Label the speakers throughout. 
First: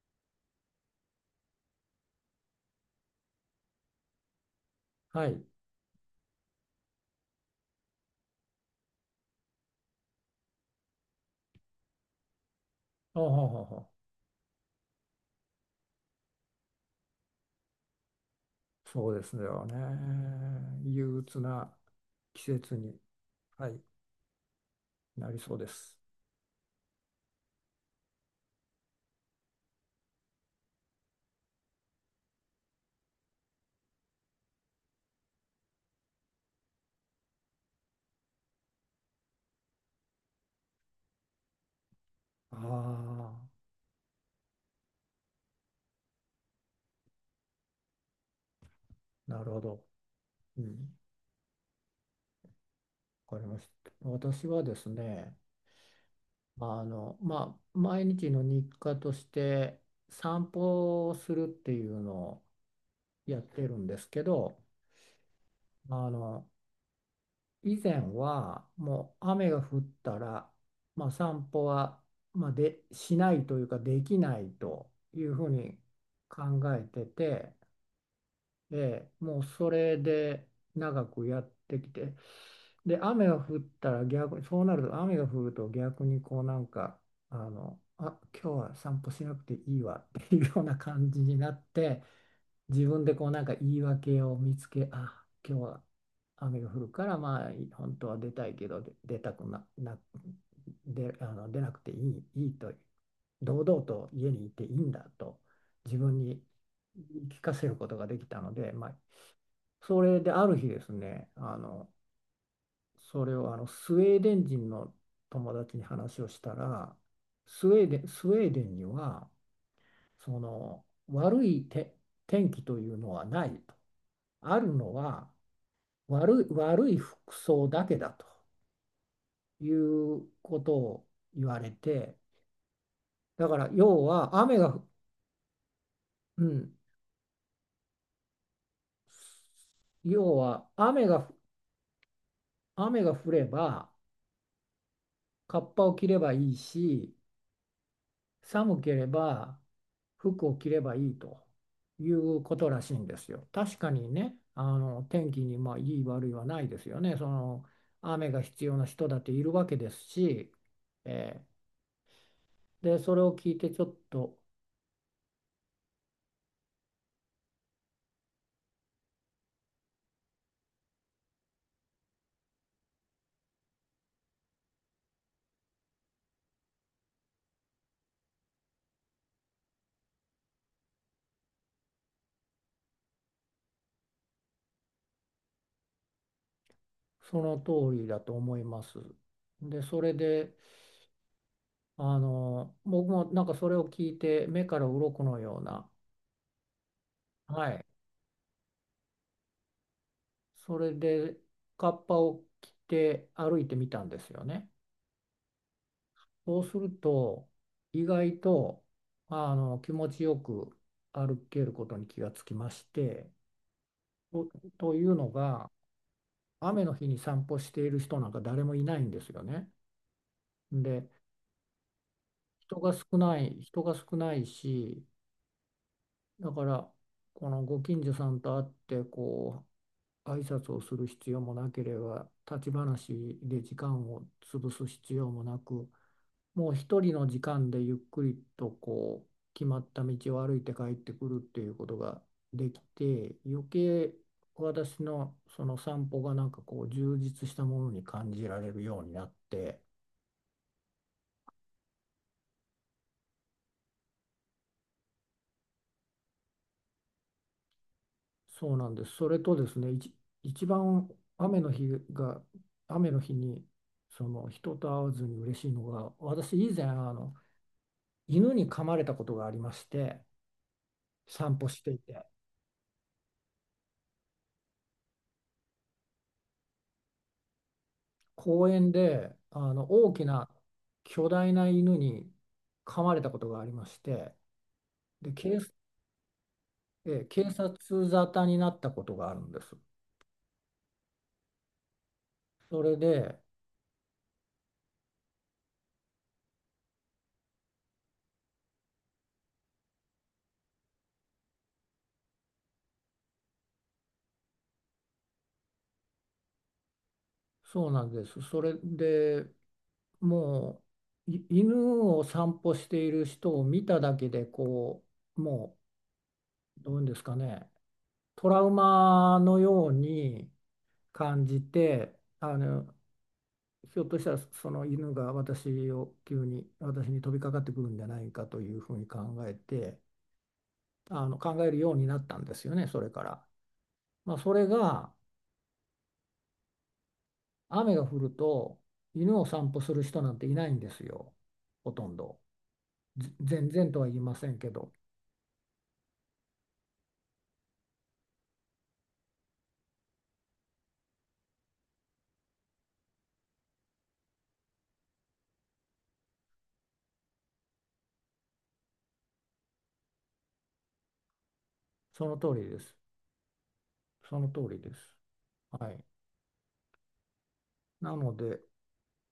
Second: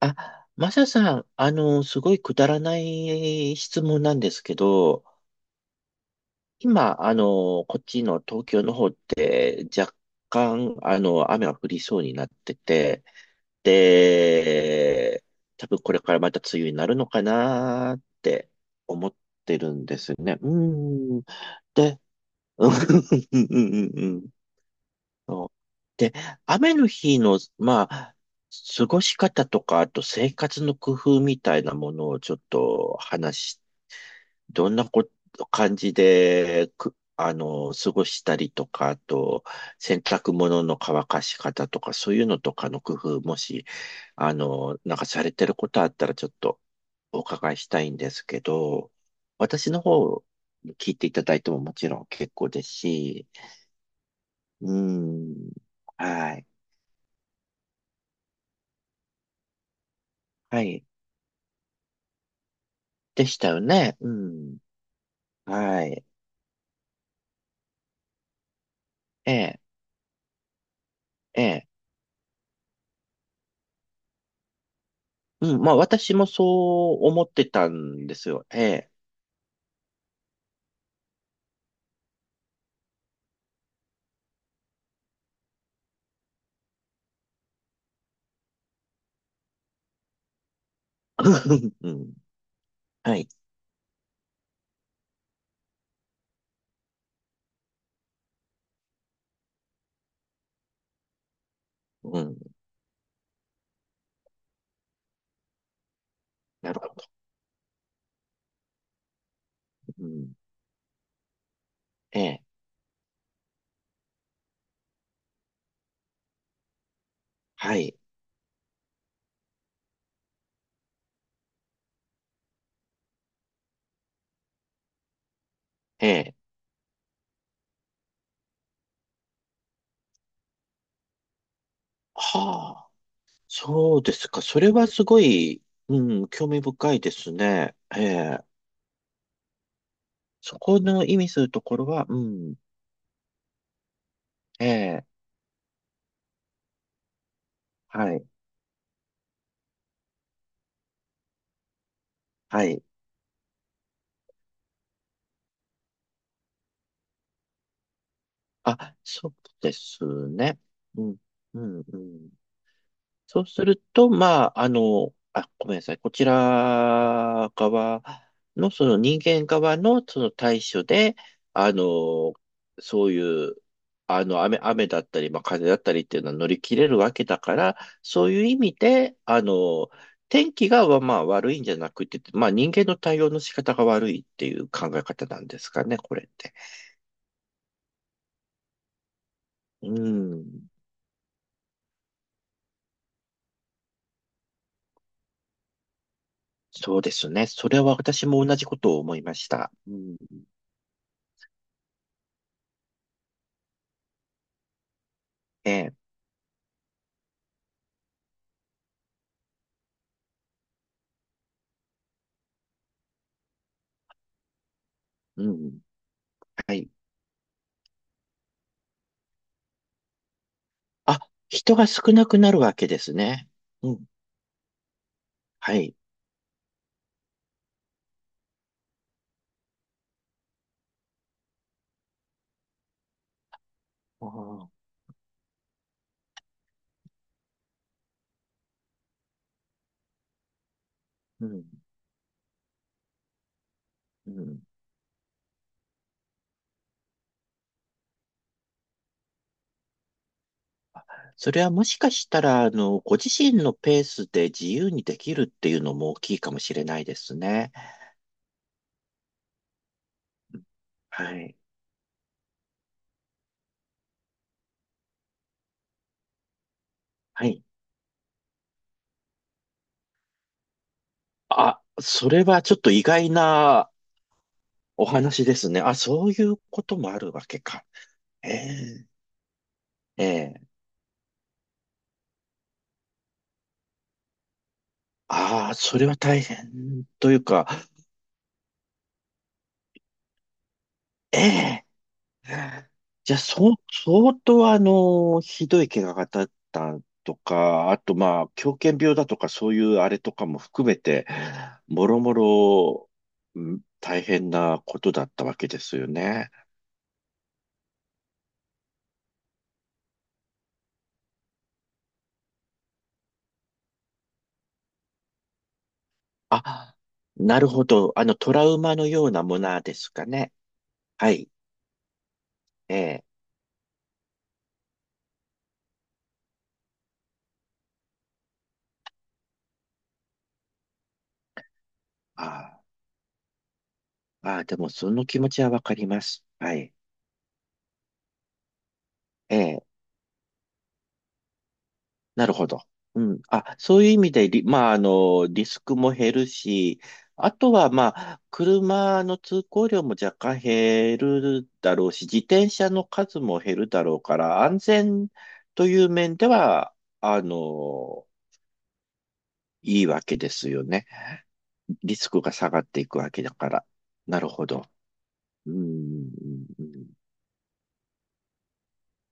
Speaker 1: マサさん、すごいくだらない質問なんですけど、
Speaker 2: はい。
Speaker 1: 今、こっちの東京の方って若干、雨が降りそうになってて、
Speaker 2: ほうほうほうほう。
Speaker 1: で、多分これからまた梅雨になるのかなって思
Speaker 2: そう
Speaker 1: っ
Speaker 2: です
Speaker 1: て
Speaker 2: よ
Speaker 1: る
Speaker 2: ね。
Speaker 1: んですね。う
Speaker 2: 憂
Speaker 1: ん。
Speaker 2: 鬱な
Speaker 1: で、
Speaker 2: 季
Speaker 1: うん、う
Speaker 2: 節に、
Speaker 1: ん、う
Speaker 2: はい、
Speaker 1: ん、うん。
Speaker 2: なり
Speaker 1: そう
Speaker 2: そうです。
Speaker 1: で、雨の日の、まあ、過ごし方とか、あと生活の工夫みたいなものをちょっと話し、どんなこ、感じで、く、過ごしたりとか、あと、洗濯物の乾かし方とか、そういうのと
Speaker 2: あ
Speaker 1: かの工夫、も
Speaker 2: あ、
Speaker 1: し、なんかされてることあったら、ちょっとお伺いしたいんですけど、
Speaker 2: なるほ
Speaker 1: 私の
Speaker 2: ど。
Speaker 1: 方、
Speaker 2: う
Speaker 1: 聞い
Speaker 2: ん、
Speaker 1: ていただいてももちろん結構ですし、
Speaker 2: わかりました。私は
Speaker 1: う
Speaker 2: ですね、
Speaker 1: ん、はい。
Speaker 2: まあ、毎日の日課として散
Speaker 1: はい。
Speaker 2: 歩をするっていうのを
Speaker 1: でし
Speaker 2: やっ
Speaker 1: たよ
Speaker 2: てるん
Speaker 1: ね。
Speaker 2: で
Speaker 1: う
Speaker 2: すけど、
Speaker 1: ん。はい。
Speaker 2: あの、以前はもう
Speaker 1: え
Speaker 2: 雨が
Speaker 1: え、
Speaker 2: 降ったら、まあ、
Speaker 1: え
Speaker 2: 散歩
Speaker 1: え。
Speaker 2: は、まあ、でしないというかできないというふう
Speaker 1: うん。ま
Speaker 2: に
Speaker 1: あ、私もそ
Speaker 2: 考えて
Speaker 1: う思って
Speaker 2: て、
Speaker 1: たんですよ。え
Speaker 2: え
Speaker 1: え。
Speaker 2: え、もうそれで長くやってきて、で雨が降ったら逆に、そうなると雨が降ると逆にこうなんか、今日は散歩しなくていいわっていうような感じになっ
Speaker 1: う
Speaker 2: て。
Speaker 1: ん。
Speaker 2: 自分で
Speaker 1: は
Speaker 2: こ
Speaker 1: い。
Speaker 2: うなんか言い訳を見つけ、あ、今日は雨が降るから、まあ本当は出たいけど、で、出なくてい
Speaker 1: う
Speaker 2: い、
Speaker 1: ん。
Speaker 2: いいと、堂々と家にいていいんだと自分に
Speaker 1: なるほど。
Speaker 2: 言い聞かせることができたので、まあ、そ
Speaker 1: う
Speaker 2: れで
Speaker 1: ん。
Speaker 2: ある日ですね、
Speaker 1: ええ。
Speaker 2: それをあのスウェーデン人の友達に話をしたら、スウ
Speaker 1: は
Speaker 2: ェー
Speaker 1: い。
Speaker 2: デン、スウェーデンには、その悪い天気というのはないと。あるのは
Speaker 1: ええ。
Speaker 2: 悪い服装だけだということを言われて、
Speaker 1: はあ。
Speaker 2: だから
Speaker 1: そうですか。それはすごい、うん、
Speaker 2: う
Speaker 1: 興味
Speaker 2: ん、
Speaker 1: 深いですね。ええ。
Speaker 2: 要
Speaker 1: そ
Speaker 2: は
Speaker 1: この
Speaker 2: 雨
Speaker 1: 意
Speaker 2: が、
Speaker 1: 味するところは、うん。
Speaker 2: 雨が降れば
Speaker 1: ええ。
Speaker 2: カッパを着ればいいし、
Speaker 1: はい。
Speaker 2: 寒ければ服を着ればいいというこ
Speaker 1: は
Speaker 2: とら
Speaker 1: い。
Speaker 2: しいんですよ。確かにね、あの天気にまあいい悪いはないですよね。その雨が必要な
Speaker 1: あ、
Speaker 2: 人だっ
Speaker 1: そ
Speaker 2: て
Speaker 1: う
Speaker 2: いるわ
Speaker 1: で
Speaker 2: けです
Speaker 1: す
Speaker 2: し、
Speaker 1: ね。うん。
Speaker 2: え
Speaker 1: うん。うん。
Speaker 2: で、それを
Speaker 1: そう
Speaker 2: 聞い
Speaker 1: す
Speaker 2: てち
Speaker 1: る
Speaker 2: ょっ
Speaker 1: と、
Speaker 2: と、
Speaker 1: まあ、あ、ごめんなさい。こちら側の、その人間側のその対処で、あの、そういう、雨だったり、まあ、風だったりっていうのは乗り切れるわけだから、そういう意味で、天気が、まあ、悪いんじゃなくて、まあ、人間の対応の仕方が悪いっていう考え方なんですかね、これって。
Speaker 2: その通りだと思います。で、
Speaker 1: う
Speaker 2: それで、
Speaker 1: ん。
Speaker 2: 僕もなんかそれを聞いて、目から鱗のような、
Speaker 1: そうですね。
Speaker 2: は
Speaker 1: それ
Speaker 2: い、
Speaker 1: は私も同じことを思いました。うん。
Speaker 2: それで、カッパを着て歩いてみたんですよね。
Speaker 1: ええ。
Speaker 2: そうすると、意外と、気持ちよく歩けることに気がつきまして、と、というの
Speaker 1: う
Speaker 2: が、
Speaker 1: ん。は
Speaker 2: 雨
Speaker 1: い。
Speaker 2: の日に散歩している人なんか誰もいないんですよね。で、
Speaker 1: あ、人が少なくなるわ
Speaker 2: 人
Speaker 1: け
Speaker 2: が
Speaker 1: です
Speaker 2: 少な
Speaker 1: ね。
Speaker 2: い、人
Speaker 1: う
Speaker 2: が
Speaker 1: ん。
Speaker 2: 少ないし、
Speaker 1: はい。
Speaker 2: だからこのご近所さんと会ってこう挨拶をする必要もなければ、立ち話で時間を
Speaker 1: あ
Speaker 2: 潰
Speaker 1: あ、
Speaker 2: す必要もなく、もう一人の時間でゆっくりとこう決まった道を歩いて帰ってくるっ
Speaker 1: う
Speaker 2: て
Speaker 1: ん。
Speaker 2: いうことができて、余計
Speaker 1: うん。
Speaker 2: 私のその散歩がなんかこう充実したものに感じられるようになって。
Speaker 1: それはもしかしたら、ご自身のペースで自由にできるっていうのも大きいかもしれないですね。
Speaker 2: そうなんです。それとですね、一番、
Speaker 1: はい。
Speaker 2: 雨の日が、雨の日にその人と会わずに嬉しいのが、私以前あの
Speaker 1: はい。
Speaker 2: 犬に噛まれたことがありまして、散歩
Speaker 1: あ、
Speaker 2: していて、
Speaker 1: それはちょっと意外なお話ですね。あ、そういうこともあるわけか。え
Speaker 2: 公園
Speaker 1: え
Speaker 2: であの大きな
Speaker 1: ええ
Speaker 2: 巨大な犬に噛まれたことがありまして、で、
Speaker 1: ああ、それは大変という
Speaker 2: 警
Speaker 1: か、
Speaker 2: 察沙汰になったことがあるんです。
Speaker 1: ええ
Speaker 2: それ
Speaker 1: じゃ
Speaker 2: で、
Speaker 1: あ、そう、相当ひどい怪我がだったとか、あとまあ、狂犬病だとか、そういうあれとかも含めて、もろもろ、うん大変なことだったわけですよね。
Speaker 2: そうなんです。それで、もう、犬を散歩している人を見ただけでこう、もう、ど
Speaker 1: あ、
Speaker 2: ういうんですか
Speaker 1: な
Speaker 2: ね、
Speaker 1: るほど。
Speaker 2: ト
Speaker 1: ト
Speaker 2: ラ
Speaker 1: ラ
Speaker 2: ウ
Speaker 1: ウマのよう
Speaker 2: マ
Speaker 1: なも
Speaker 2: の
Speaker 1: の
Speaker 2: よう
Speaker 1: ですか
Speaker 2: に
Speaker 1: ね。は
Speaker 2: 感
Speaker 1: い。
Speaker 2: じて、あの
Speaker 1: ええ。
Speaker 2: ひょっとしたらその犬が私に飛びかかってくるんじゃないかというふうに考えてあの考えるようになったんですよ
Speaker 1: あ
Speaker 2: ね、それから。まあ、
Speaker 1: あ、
Speaker 2: そ
Speaker 1: ああ
Speaker 2: れ
Speaker 1: でもそ
Speaker 2: が、
Speaker 1: の気持ちはわかります。はい。
Speaker 2: 雨が降ると犬を
Speaker 1: え
Speaker 2: 散歩
Speaker 1: え。
Speaker 2: する人なんていないんですよ、ほとんど。
Speaker 1: なるほど。うん。
Speaker 2: 全
Speaker 1: あ、
Speaker 2: 然
Speaker 1: そ
Speaker 2: と
Speaker 1: う
Speaker 2: は
Speaker 1: いう
Speaker 2: 言
Speaker 1: 意
Speaker 2: い
Speaker 1: 味
Speaker 2: ませ
Speaker 1: で
Speaker 2: ん
Speaker 1: リ、
Speaker 2: け
Speaker 1: ま
Speaker 2: ど。
Speaker 1: あ、リスクも減るし、あとは、まあ、車の通行量も若干減るだろうし、自転車の数も減るだろうから、安全という面では、あの、いいわけですよね。リ
Speaker 2: そ
Speaker 1: ス
Speaker 2: の
Speaker 1: クが
Speaker 2: 通り
Speaker 1: 下が
Speaker 2: で
Speaker 1: っ
Speaker 2: す。
Speaker 1: ていくわけだから。な
Speaker 2: その
Speaker 1: る
Speaker 2: 通
Speaker 1: ほ
Speaker 2: り
Speaker 1: ど。
Speaker 2: です。
Speaker 1: うん。う
Speaker 2: はい。
Speaker 1: んうん
Speaker 2: なので、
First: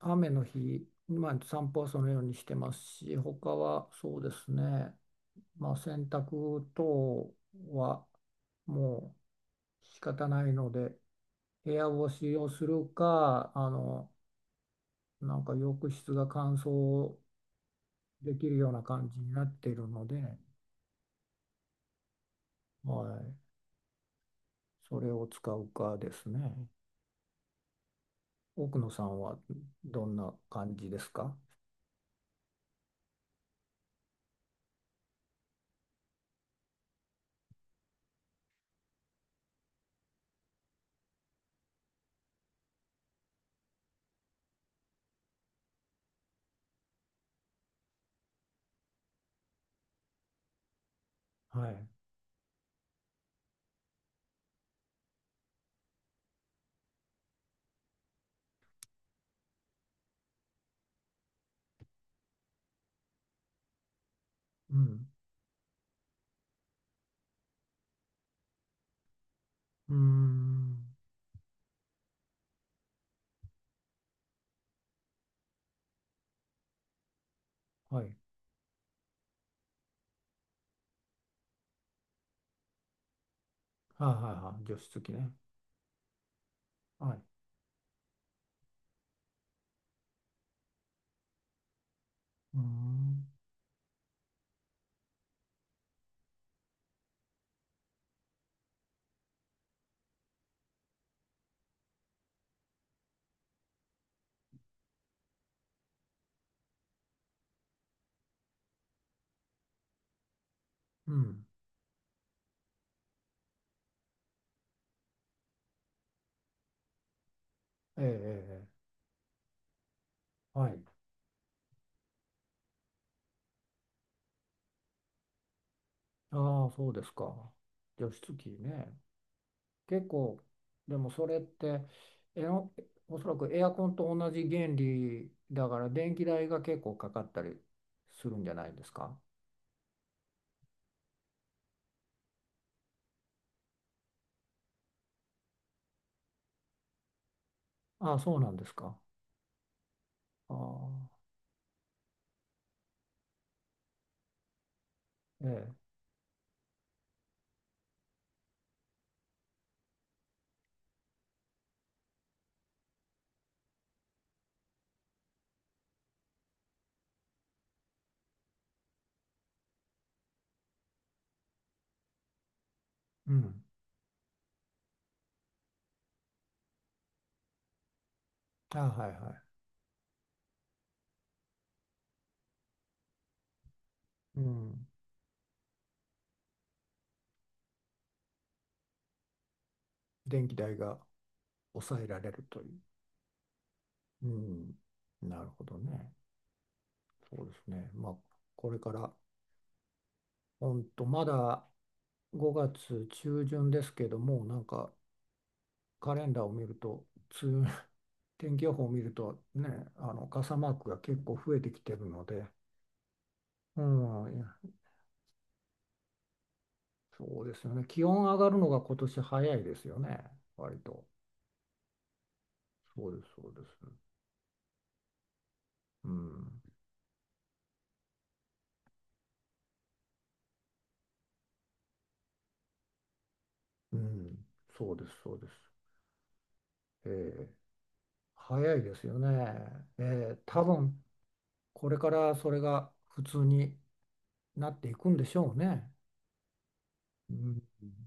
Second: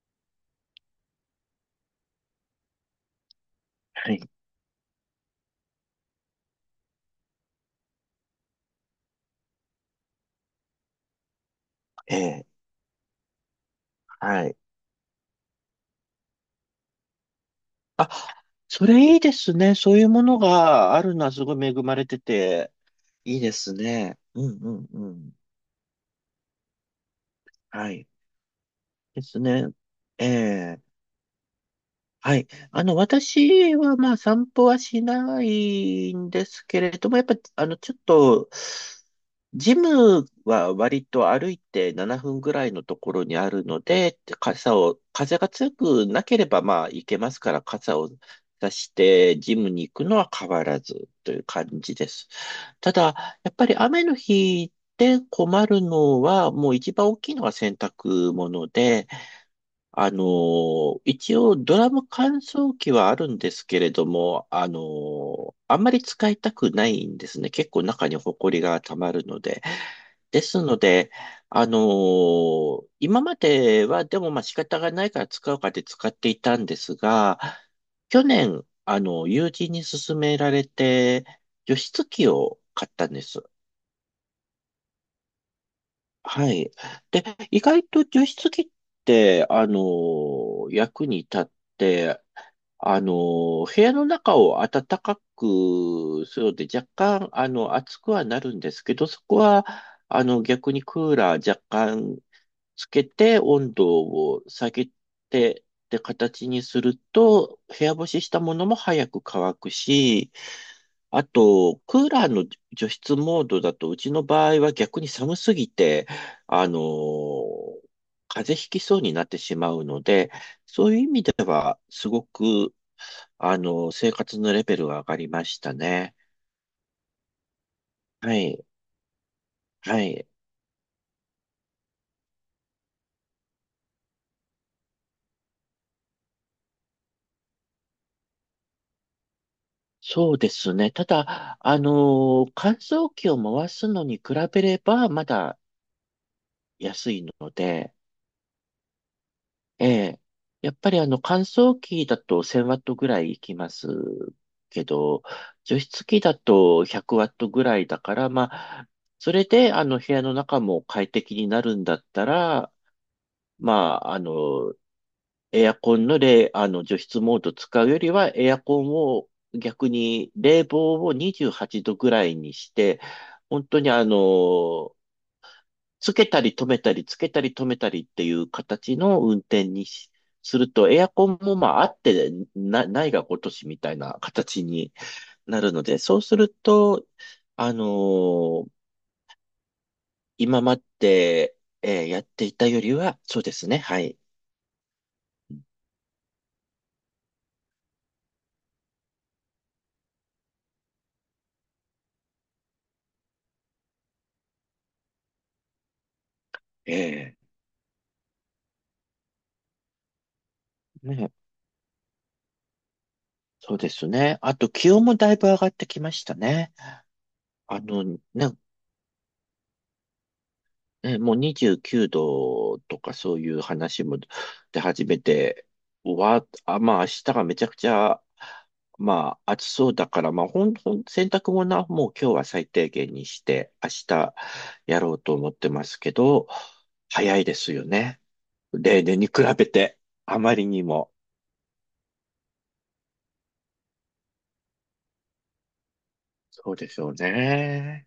Speaker 2: 雨の日、まあ、散歩はそのようにしてますし、他は
Speaker 1: は
Speaker 2: そう
Speaker 1: い。
Speaker 2: ですね、まあ、洗濯等はもう仕方ないので、部屋干
Speaker 1: え
Speaker 2: し
Speaker 1: え、
Speaker 2: をするか、
Speaker 1: はい。
Speaker 2: なんか浴室が乾燥
Speaker 1: あ、
Speaker 2: できるような
Speaker 1: そ
Speaker 2: 感
Speaker 1: れい
Speaker 2: じ
Speaker 1: い
Speaker 2: に
Speaker 1: で
Speaker 2: なっ
Speaker 1: す
Speaker 2: てい
Speaker 1: ね。
Speaker 2: る
Speaker 1: そうい
Speaker 2: の
Speaker 1: うも
Speaker 2: で、
Speaker 1: のがあるのはすごい恵まれてて、
Speaker 2: はい、
Speaker 1: いいですね。うんうん
Speaker 2: そ
Speaker 1: う
Speaker 2: れを
Speaker 1: ん。
Speaker 2: 使うかですね。
Speaker 1: はい。
Speaker 2: 奥野さん
Speaker 1: で
Speaker 2: は
Speaker 1: すね。
Speaker 2: どん
Speaker 1: え
Speaker 2: な感
Speaker 1: え。
Speaker 2: じですか？
Speaker 1: はい。私はまあ散歩はしないんですけれども、やっぱ、ちょっと、ジムは割と歩いて7分ぐらいのところにあるので、傘を、風が強くなければまあ行けますから、傘を出してジムに行くのは変わらずという感
Speaker 2: はい。
Speaker 1: じです。ただ、やっぱり雨の日で困るのは、もう一番大きいのは洗濯物で、一応ドラム乾燥機はあるんですけれども、
Speaker 2: うん。
Speaker 1: あんまり使いたくないんですね。結構中にホコリが溜まるので。
Speaker 2: うー
Speaker 1: です
Speaker 2: ん。
Speaker 1: ので、今まではでもまあ仕方がないから使うかで使っていたんですが、
Speaker 2: はい。
Speaker 1: 去年、友人に勧められて、除湿機を買ったんです。
Speaker 2: はいはいはい。除湿機ね。
Speaker 1: はい。
Speaker 2: はい。
Speaker 1: で、意外と除湿機って、役に立って、
Speaker 2: うーん。
Speaker 1: 部屋の中を暖かくするので、若干、暑くはなるんですけど、そこは、逆にクーラー若干つけて、温度を下げて、って形にすると、部屋干ししたものも早く乾くし、
Speaker 2: う
Speaker 1: あ
Speaker 2: ん。
Speaker 1: と、クーラーの除湿モードだと、うちの場合は逆に寒すぎて、あのー
Speaker 2: ええ、
Speaker 1: 風
Speaker 2: え
Speaker 1: 邪
Speaker 2: え、
Speaker 1: ひ
Speaker 2: え
Speaker 1: きそうになってしまうので、
Speaker 2: え、はい。
Speaker 1: そういう意味では、すごく、生活のレベルが上がりましたね。
Speaker 2: ああ、そうですか。除湿
Speaker 1: は
Speaker 2: 機
Speaker 1: い、
Speaker 2: ね。
Speaker 1: は
Speaker 2: 結
Speaker 1: い。
Speaker 2: 構、でもそれって、えの、おそらくエアコンと同じ原理だから、電気代が結構かかったりするんじゃないですか。
Speaker 1: そうですね。ただ、乾燥機を回すのに比べれば、まだ安いので、
Speaker 2: ああ、そうなんですか。
Speaker 1: ええ。
Speaker 2: あ
Speaker 1: やっ
Speaker 2: あ、
Speaker 1: ぱりあの乾燥機だと1,000ワットぐらいいきますけど、
Speaker 2: ええ。
Speaker 1: 除湿機だと100ワットぐらいだから、まあ、それであの部屋の中も快適になるんだったら、まあ、エアコンの冷、あの除湿モード使うよりは、エアコンを逆に冷房を28度ぐらいにして、
Speaker 2: うん。
Speaker 1: 本当につけたり止めたりっていう
Speaker 2: ああ、
Speaker 1: 形
Speaker 2: はい
Speaker 1: の運
Speaker 2: は
Speaker 1: 転にしすると、エアコンもまああってな、ないがごとしみたいな
Speaker 2: い。う
Speaker 1: 形
Speaker 2: ん。
Speaker 1: になるので、そうすると、あのー
Speaker 2: 電気
Speaker 1: 今
Speaker 2: 代
Speaker 1: ま
Speaker 2: が
Speaker 1: で、
Speaker 2: 抑えら
Speaker 1: やっ
Speaker 2: れる
Speaker 1: てい
Speaker 2: と
Speaker 1: た
Speaker 2: いう。
Speaker 1: よりは、そうですね、はい。
Speaker 2: うん。なるほどね。そうですね。まあ、これから、ほんと、まだ5月中旬ですけども、なんかカレンダーを見ると、
Speaker 1: え
Speaker 2: 梅雨 天気予報を見ると、ね、あの傘マークが結
Speaker 1: ね、
Speaker 2: 構増えてきてるので、
Speaker 1: そう
Speaker 2: う
Speaker 1: です
Speaker 2: ん、い
Speaker 1: ね。
Speaker 2: や、
Speaker 1: あと気温もだいぶ上がってきましたね。
Speaker 2: そうですよね。気温上が
Speaker 1: ね、
Speaker 2: るのが今年早いですよね、割と。
Speaker 1: ね、もう29度と
Speaker 2: そう
Speaker 1: か
Speaker 2: です、
Speaker 1: そう
Speaker 2: そ
Speaker 1: い
Speaker 2: う
Speaker 1: う
Speaker 2: です。
Speaker 1: 話も出始めて、
Speaker 2: う
Speaker 1: わ、
Speaker 2: ん、
Speaker 1: あ、まあ明日がめちゃくちゃ、まあ暑そうだから、まあほん、ほん、洗濯物はもう今日は最低限にして、明
Speaker 2: う
Speaker 1: 日
Speaker 2: ん、そう
Speaker 1: や
Speaker 2: です、
Speaker 1: ろう
Speaker 2: そ
Speaker 1: と
Speaker 2: うで
Speaker 1: 思
Speaker 2: す。
Speaker 1: ってますけど、
Speaker 2: え
Speaker 1: 早い
Speaker 2: え、
Speaker 1: ですよね。
Speaker 2: 早いで
Speaker 1: 例
Speaker 2: すよ
Speaker 1: 年に
Speaker 2: ね。
Speaker 1: 比べて、
Speaker 2: え
Speaker 1: あ
Speaker 2: え、
Speaker 1: ま
Speaker 2: 多
Speaker 1: りに
Speaker 2: 分
Speaker 1: も。
Speaker 2: これからそれが普通になっていくんでしょうね。
Speaker 1: そうでしょう
Speaker 2: うん
Speaker 1: ね。